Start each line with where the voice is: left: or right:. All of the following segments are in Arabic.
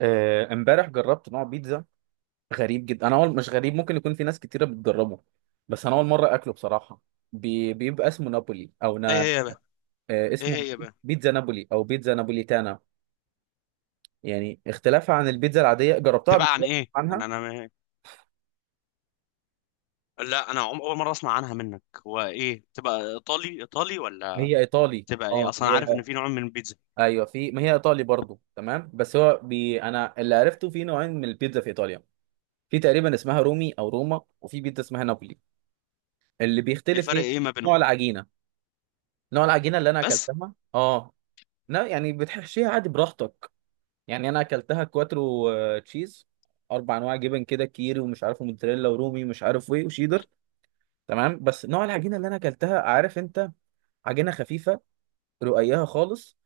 right: آه، امبارح جربت نوع بيتزا غريب جدا. انا اول مش غريب، ممكن يكون في ناس كتيره بتجربه، بس انا اول مره اكله بصراحه. بيبقى اسمه نابولي او
left: ايه
right: نا...
left: هي بقى
right: آه،
left: ايه
right: اسمه
left: هي بقى
right: بيتزا نابولي او بيتزا نابوليتانا. يعني اختلافها عن البيتزا العاديه جربتها قبل
left: تبقى عن
right: كده.
left: ايه؟ انا
right: عنها.
left: انا لا، اول مره اسمع عنها منك. هو ايه؟ تبقى ايطالي ولا
right: هي ايطالي.
left: تبقى ايه
right: اه
left: اصلا؟
right: هي.
left: عارف ان في نوع من البيتزا.
right: ايوه في، ما هي ايطالي برضو، تمام. بس هو انا اللي عرفته في نوعين من البيتزا في ايطاليا. في تقريبا اسمها رومي او روما، وفي بيتزا اسمها نابولي. اللي بيختلف
left: الفرق
right: ايه؟
left: ايه ما
right: نوع
left: بينهم؟
right: العجينه. نوع العجينه اللي انا
left: بس.
right: اكلتها اه. لا يعني بتحشيها عادي براحتك. يعني انا اكلتها كواترو تشيز، اربع انواع جبن كده، كيري ومش عارف موتزاريلا ورومي مش عارف ايه وشيدر. تمام. بس نوع العجينه اللي انا اكلتها عارف انت، عجينه خفيفه، رقيقها خالص.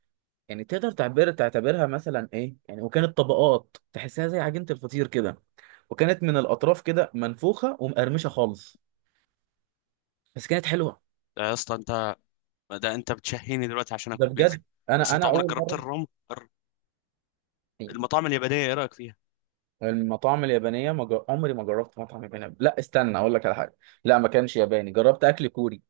right: يعني تقدر تعبر تعتبرها مثلا ايه يعني، وكانت طبقات تحسها زي عجينه الفطير كده. وكانت من الاطراف كده منفوخه ومقرمشه خالص. بس كانت حلوه.
left: ده يا اسطى انت، ده انت بتشهيني دلوقتي عشان
right: ده
left: اكل بيتزا.
right: بجد.
left: بس
right: انا
left: انت
right: انا
left: عمرك
right: اول
left: جربت
right: مره يعني.
left: المطاعم اليابانيه؟ ايه رايك فيها؟
right: المطاعم اليابانية ما جر... عمري ما جربت مطعم ياباني. لا استنى أقول لك على حاجة. لا، ما كانش ياباني، جربت أكل كوري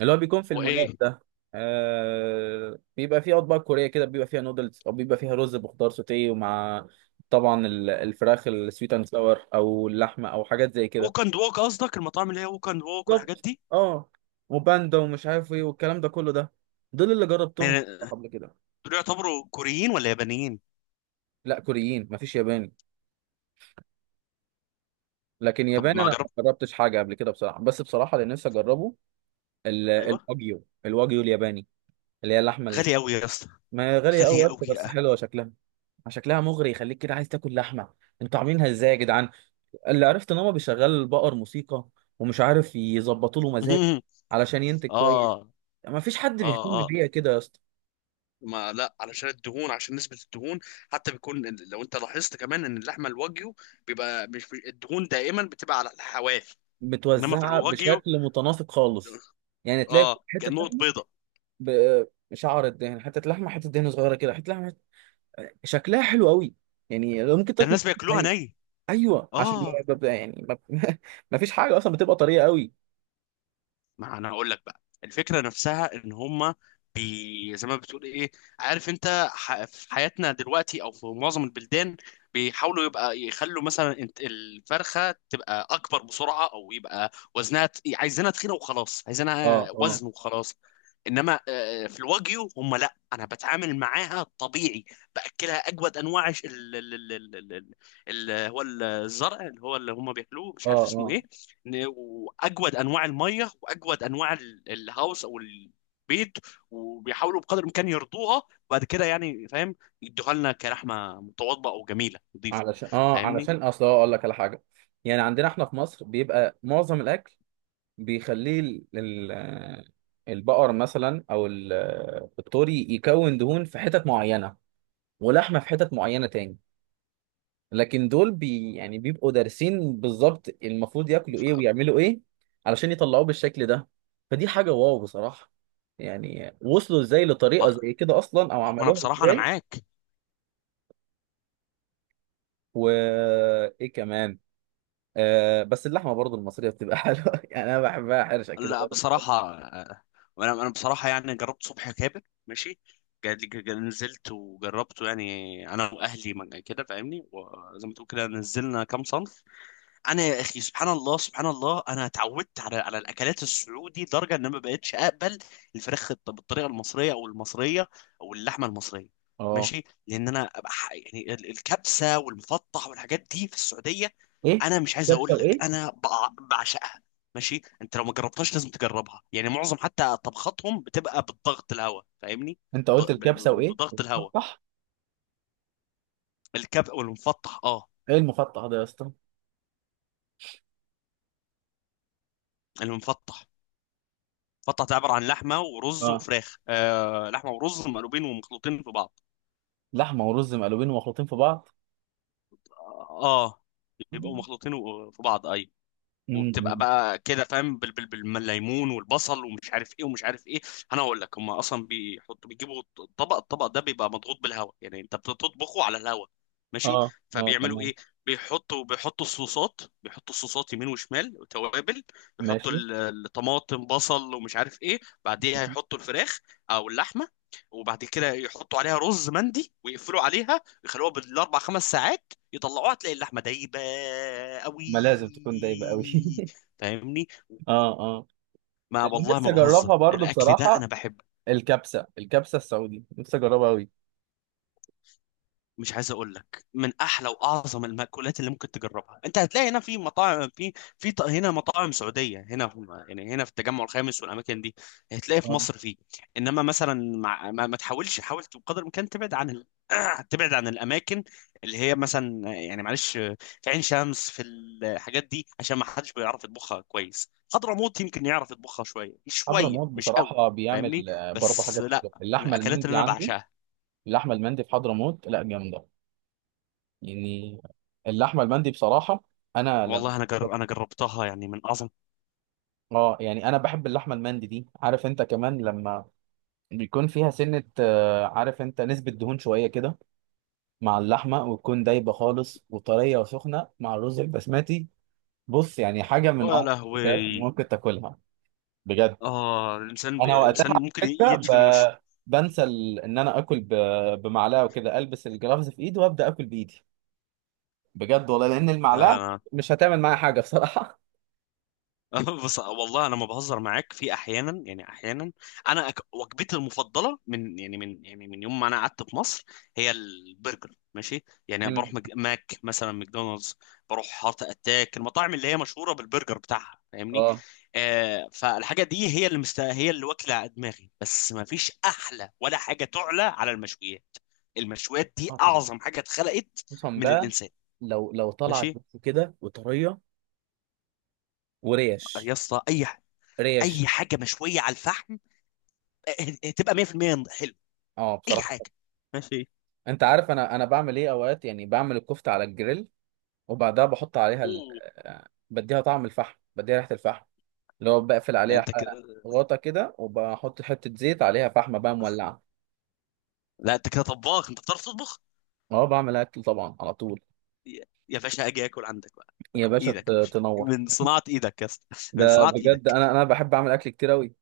right: اللي هو بيكون في
left: هو
right: المولات
left: ايه؟
right: ده. بيبقى فيه أطباق كورية كده، بيبقى فيها نودلز أو بيبقى فيها رز بخضار سوتيه، ومع طبعا الفراخ السويت أند ساور أو اللحمة أو حاجات زي
left: ووك
right: كده.
left: اند ووك قصدك؟ المطاعم اللي هي ووك اند ووك والحاجات
right: بالظبط.
left: دي؟
right: أه. وباندا ومش عارف إيه والكلام ده كله، ده دول اللي جربتهم
left: يعني
right: قبل كده.
left: دول يعتبروا كوريين ولا يابانيين؟
right: لا كوريين، مفيش ياباني. لكن
left: طب
right: ياباني
left: ما
right: أنا
left: جربت.
right: ما جربتش حاجة قبل كده بصراحة. بس بصراحة اللي نفسي أجربه ال-
left: ايوه.
right: الواجيو الواجيو الياباني، اللي هي اللحمه اللي...
left: غالي قوي يا اسطى.
right: ما هي غاليه قوي
left: غاليه
right: يا اسطى،
left: قوي.
right: بس حلوه شكلها. شكلها مغري يخليك كده عايز تاكل لحمه. انتوا عاملينها ازاي يا جدعان؟ اللي عرفت ان هو بيشغل البقر موسيقى ومش عارف يظبطوا له مزاج علشان ينتج كويس.
left: اه،
right: ما فيش حد
left: اه،
right: بيهتم
left: اه.
right: بيها كده يا اسطى.
left: ما لا، علشان الدهون، عشان نسبة الدهون. حتى بيكون لو انت لاحظت كمان ان اللحمة الواجيو بيبقى الدهون دائما بتبقى على الحواف. انما في
right: متوزعه
left: الواجيو
right: بشكل متناسق خالص، يعني تلاقي
left: اه،
right: حته
left: كأنه
right: لحمه
left: بيضة.
right: بشعر الدهن، حته لحمه، حته دهن صغيره كده، حته لحمه، حتة... شكلها حلو قوي. يعني لو ممكن
left: ده
right: تاكل.
left: الناس بياكلوها ني؟
right: ايوه عشان
left: اه.
right: ببقى يعني ما ما فيش حاجه اصلا، بتبقى طريه قوي.
left: ما انا اقول لك بقى، الفكره نفسها ان هما بي زي ما بتقول ايه، عارف انت في حياتنا دلوقتي او في معظم البلدان بيحاولوا يبقى يخلوا مثلا الفرخه تبقى اكبر بسرعه، او يبقى عايزينها تخينه وخلاص،
right: اه
left: عايزينها
right: اه.
left: وزن وخلاص. انما في الواجيو هم لا، انا بتعامل معاها طبيعي. باكلها اجود انواع هو الزرع اللي هو اللي هم بياكلوه، مش
right: اه
left: عارف اسمه
right: اه.
left: ايه. واجود انواع الميه، واجود انواع الهاوس او البيت. وبيحاولوا بقدر الامكان يرضوها، وبعد كده يعني فاهم، يدوها لنا كرحمه متواضعه او جميله نظيفه.
right: علشان اه،
left: فاهمني؟
right: علشان اصل هو اقول لك على حاجه، يعني عندنا احنا في مصر بيبقى معظم الاكل بيخليه البقر مثلا او الطوري يكون دهون في حتت معينه ولحمه في حتت معينه تاني. لكن دول يعني بيبقوا دارسين بالظبط المفروض ياكلوا
left: ف...
right: ايه ويعملوا ايه علشان يطلعوه بالشكل ده. فدي حاجة واو بصراحة. يعني وصلوا ازاي لطريقة
left: ما...
right: زي كده اصلا او
left: وانا
right: عملوها
left: بصراحه انا
right: ازاي؟
left: معاك.
right: وايه كمان. آه بس اللحمة برضو المصرية بتبقى حلوة يعني، انا بحبها حرشة كده
left: لا
right: برضو.
left: بصراحه، وانا بصراحه يعني جربت صبح كابر، ماشي. نزلت وجربته يعني، انا واهلي كده فاهمني، وزي ما تقول كده نزلنا كام صنف. انا يا اخي، سبحان الله سبحان الله، انا اتعودت على الاكلات السعودي لدرجه ان أنا ما بقتش اقبل بالطريقه المصريه او المصريه، او اللحمه المصريه.
right: اه.
left: ماشي، لان انا يعني الكبسه والمفطح والحاجات دي في السعوديه،
right: ايه
left: انا مش عايز
right: كبسة
left: اقول لك
right: وايه؟
left: انا بعشقها. ماشي، انت لو ما جربتهاش لازم تجربها. يعني معظم حتى طبخاتهم بتبقى بالضغط الهواء، فاهمني،
right: انت قلت الكبسة وايه؟
left: بضغط الهواء.
right: المفتح.
left: الكبسه والمفطح اه.
right: ايه المفتح ده يا اسطى؟
left: المفطح بطه تعبر عن لحمه ورز
right: اه
left: وفراخ، آه، لحمه ورز مقلوبين ومخلوطين في بعض.
right: لحمة ورز مقلوبين ومخلوطين في بعض.
left: اه يبقوا مخلوطين في بعض، ايوه. وبتبقى
right: امم.
left: بقى كده فاهم، بالليمون والبصل ومش عارف ايه ومش عارف ايه. انا اقول لك هم اصلا بيحطوا، بيجيبوا الطبق، ده بيبقى مضغوط بالهواء، يعني انت بتطبخه على الهواء. ماشي؟
right: اه اه
left: فبيعملوا
right: تمام.
left: ايه؟ بيحطوا الصوصات، يمين وشمال وتوابل. يحطوا
right: ماشي،
left: الطماطم، بصل ومش عارف ايه. بعديها يحطوا الفراخ او اللحمه، وبعد كده يحطوا عليها رز مندي، ويقفلوا عليها ويخلوها بالاربع خمس ساعات. يطلعوها، تلاقي اللحمه دايبه قوي.
right: ما لازم تكون دايبه قوي
left: فاهمني؟
right: اه اه.
left: ما
right: اللي
left: والله
right: نفسي
left: ما بهزر،
right: اجربها برضو
left: الاكل ده انا
right: بصراحه،
left: بحبه.
right: الكبسه السعودي نفسي اجربها قوي.
left: مش عايز اقول لك من احلى واعظم المأكولات اللي ممكن تجربها. انت هتلاقي هنا في مطاعم، هنا مطاعم سعوديه، هنا في يعني، هنا في التجمع الخامس والاماكن دي، هتلاقي في
right: آه.
left: مصر فيه. انما مثلا مع ما تحاولش، حاول بقدر الامكان تبعد عن تبعد عن الاماكن اللي هي مثلا يعني معلش في عين شمس، في الحاجات دي، عشان ما حدش بيعرف يطبخها كويس. حضرموت يمكن يعرف يطبخها شويه شويه،
right: حضرموت
left: مش قوي.
right: بصراحه
left: فاهمني؟
right: بيعمل برضو
left: بس
right: حاجات
left: لا،
right: حلوه،
left: من
right: اللحمه
left: الاكلات اللي
right: المندي
left: انا
right: عنده.
left: بعشقها.
right: اللحمه المندي في حضرموت لا جامده يعني. اللحمه المندي بصراحه، انا لما
left: والله انا انا جربتها، يعني من اعظم.
right: اه يعني انا بحب اللحمه المندي دي، عارف انت، كمان لما بيكون فيها سنه عارف انت، نسبه دهون شويه كده مع اللحمه، وتكون دايبه خالص وطريه وسخنه مع الرز البسمتي. بص يعني حاجة من
left: يا
right: أعظم الأكلات اللي
left: لهوي.
right: ممكن تاكلها بجد.
left: اه، الانسان
right: أنا وقتها
left: الانسان
right: على
left: ممكن
right: فكرة
left: يدفن
right: بنسى إن أنا آكل بمعلقة وكده، ألبس الجلافز في إيدي وأبدأ آكل بإيدي، بجد والله، لأن المعلقة
left: وشه.
right: مش هتعمل معايا حاجة بصراحة.
left: بص، والله انا ما بهزر معاك. في احيانا يعني انا وجبتي المفضله من من يوم ما انا قعدت في مصر هي البرجر. ماشي؟ يعني
right: مم.
left: بروح ماك مثلا، ماكدونالدز، بروح هارت اتاك، المطاعم اللي هي مشهوره بالبرجر بتاعها، فاهمني.
right: أه
left: آه، فالحاجه دي هي اللي هي اللي واكله دماغي. بس ما فيش احلى ولا حاجه تعلى على المشويات. المشويات دي
right: أه طبعا.
left: اعظم حاجه اتخلقت
right: خصوصا
left: من
right: بقى
left: الانسان.
right: لو طلعت
left: ماشي
right: بس كده وطرية
left: يا
right: وريش.
left: اسطى،
right: ريش.
left: اي حاجه مشويه على الفحم، إيه، تبقى 100% حلو.
right: أه
left: اي
right: بصراحة.
left: حاجه. ماشي.
right: أنت عارف أنا بعمل إيه أوقات؟ يعني بعمل الكفتة على الجريل، وبعدها بحط عليها ال...
left: أوه.
right: آه، بديها طعم الفحم، بديها ريحة الفحم، اللي هو بقفل
left: لا
right: عليها
left: انت كده،
right: غطا كده، وبحط حتة زيت عليها فحمة بقى مولعة.
left: لا انت كده طباخ، انت بتعرف تطبخ.
right: اه بعمل أكل طبعا على طول.
left: يا باشا، اجي اكل عندك بقى.
right: يا باشا
left: ايدك يا باشا،
right: تنور.
left: من صناعه ايدك يا اسطى، من
right: ده
left: صناعه
right: بجد
left: ايدك.
right: أنا بحب أعمل أكل كتير أوي.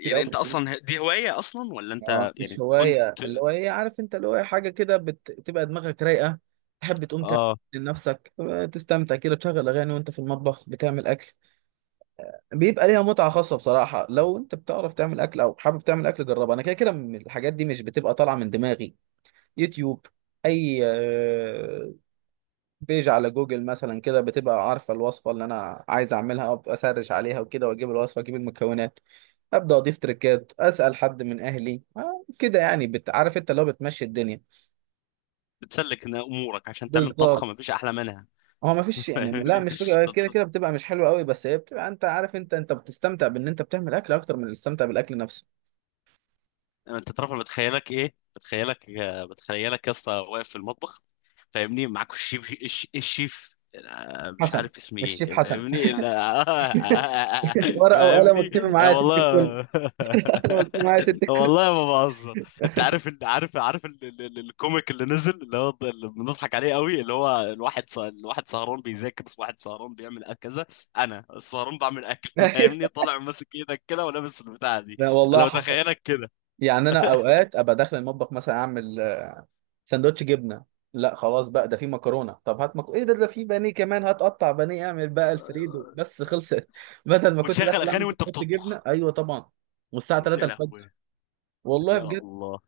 right: كتير
left: انت
right: أوي.
left: اصلا دي هوايه اصلا ولا
right: اه،
left: انت
right: مش
left: يعني كنت؟
right: هواية، اللي هو إيه عارف أنت، اللي هو إيه حاجة كده بتبقى دماغك رايقة، تحب تقوم تعمل
left: اه.
right: لنفسك، تستمتع كده، تشغل أغاني وأنت في المطبخ بتعمل أكل، بيبقى ليها متعة خاصة بصراحة. لو أنت بتعرف تعمل أكل أو حابب تعمل أكل جربها. أنا كده كده الحاجات دي مش بتبقى طالعة من دماغي. يوتيوب. اي بيج على جوجل مثلا كده، بتبقى عارفه الوصفه اللي انا عايز اعملها، ابقى اسرش عليها وكده، واجيب الوصفه اجيب المكونات، ابدا اضيف تريكات، اسال حد من اهلي كده، يعني عارف انت اللي هو بتمشي الدنيا.
left: بتسلك إن امورك عشان تعمل طبخه
right: بالظبط.
left: ما فيش احلى منها.
right: هو ما فيش يعني، لا
left: فاهمني؟
right: مش فكره، كده كده بتبقى مش حلوه قوي، بس هي بتبقى، انت عارف، انت بتستمتع بان انت بتعمل اكل اكتر من الاستمتاع بالاكل نفسه.
left: انت تعرف أنا بتخيلك ايه؟ بتخيلك يا اسطى واقف في المطبخ، فاهمني، معاك الشيف الشيف، مش
right: حسن.
left: عارف اسمي
right: الشيف
left: ايه،
right: حسن.
left: فاهمني، لا،
right: ورقه وقلم
left: فاهمني،
right: واكتبي معايا يا ست الكل.
left: والله.
right: انا واكتبي معايا يا ست الكل.
left: والله ما بهزر. انت عارف الكوميك اللي نزل، اللي هو اللي بنضحك عليه قوي، اللي هو الواحد الواحد سهران بيذاكر، واحد سهران بيعمل كذا، انا السهران بعمل اكل. فاهمني؟ طالع ماسك ايدك كده ولابس البتاعه دي.
right: لا والله
left: انا
right: حصل.
left: بتخيلك
right: يعني انا اوقات ابقى داخل المطبخ مثلا اعمل سندوتش جبنه، لا خلاص بقى، ده في مكرونه، طب هات مكرونه، ايه ده، ده في بانيه كمان، هات قطع بانيه اعمل بقى الفريدو،
left: كده،
right: بس خلصت بدل ما كنت
left: وتشغل
right: داخل
left: اغاني
right: اعمل
left: وانت
right: كنت
left: بتطبخ.
right: جبنه، ايوه طبعا. والساعه 3
left: يا
right: الفجر.
left: لهوي،
right: والله
left: يا
right: بجد.
left: الله.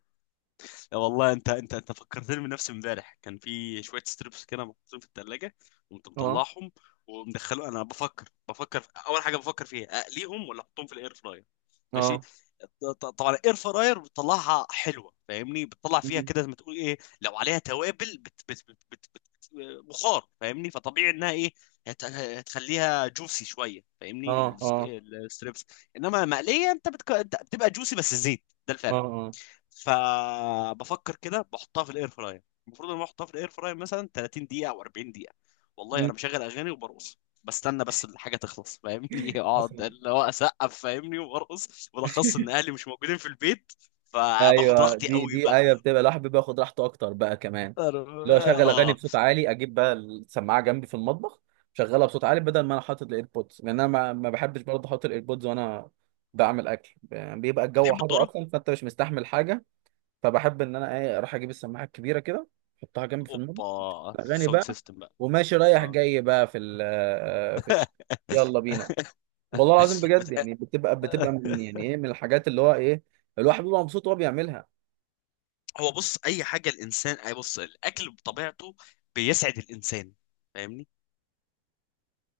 left: يا والله، انت فكرتني بنفسي. امبارح كان في شويه ستريبس كده محطوطين في الثلاجه. قمت
right: اه
left: مطلعهم ومدخله، انا بفكر اول حاجه بفكر فيها اقليهم ولا احطهم في الاير فراير. ماشي؟
right: اه.
left: طبعا الاير فراير بتطلعها حلوه، فاهمني، بتطلع فيها
right: مم.
left: كده زي ما تقول ايه، لو عليها توابل بت بت بت بت بت بخار، فاهمني، فطبيعي انها ايه، هتخليها جوسي شويه، فاهمني،
right: اه اه.
left: الستريبس. انما مقليه، انت انت بتبقى جوسي بس زيت، ده
right: اه
left: الفرق.
right: اه.
left: فبفكر كده، بحطها في الاير فراير. المفروض ان انا احطها في الاير فراير مثلا 30 دقيقه او 40 دقيقه. والله
right: مم.
left: انا مشغل اغاني وبرقص، بستنى بس الحاجه تخلص، فاهمني. اقعد
right: حصل.
left: اللي هو اسقف فاهمني، وبرقص، بالاخص ان اهلي مش موجودين في البيت، فباخد
right: ايوه
left: راحتي
right: دي
left: قوي
right: دي
left: بقى.
right: ايوه، بتبقى الواحد بيبقى ياخد راحته اكتر بقى كمان.
left: أنا،
right: اللي هو اشغل اغاني
left: اه،
right: بصوت عالي، اجيب بقى السماعه جنبي في المطبخ، شغلها بصوت عالي، بدل ما انا حاطط الايربودز، لان انا ما بحبش برضه احط الايربودز وانا بعمل اكل، يعني بيبقى الجو
left: بتحب
right: حر
left: الذره،
right: اصلا، فانت مش مستحمل حاجه. فبحب ان انا ايه اروح اجيب السماعه الكبيره كده، احطها جنبي في المطبخ،
left: اوبا
right: الاغاني
left: ساوند
right: بقى.
left: سيستم بقى.
right: وماشي رايح
left: اه.
right: جاي بقى في ال... في الش- يلا بينا. والله العظيم بجد،
left: بت...
right: يعني بتبقى من يعني ايه، من الحاجات اللي هو ايه، الواحد بيبقى مبسوط وهو بيعملها.
left: هو بص، اي حاجه الانسان، بص، الاكل بطبيعته بيسعد الانسان. فاهمني،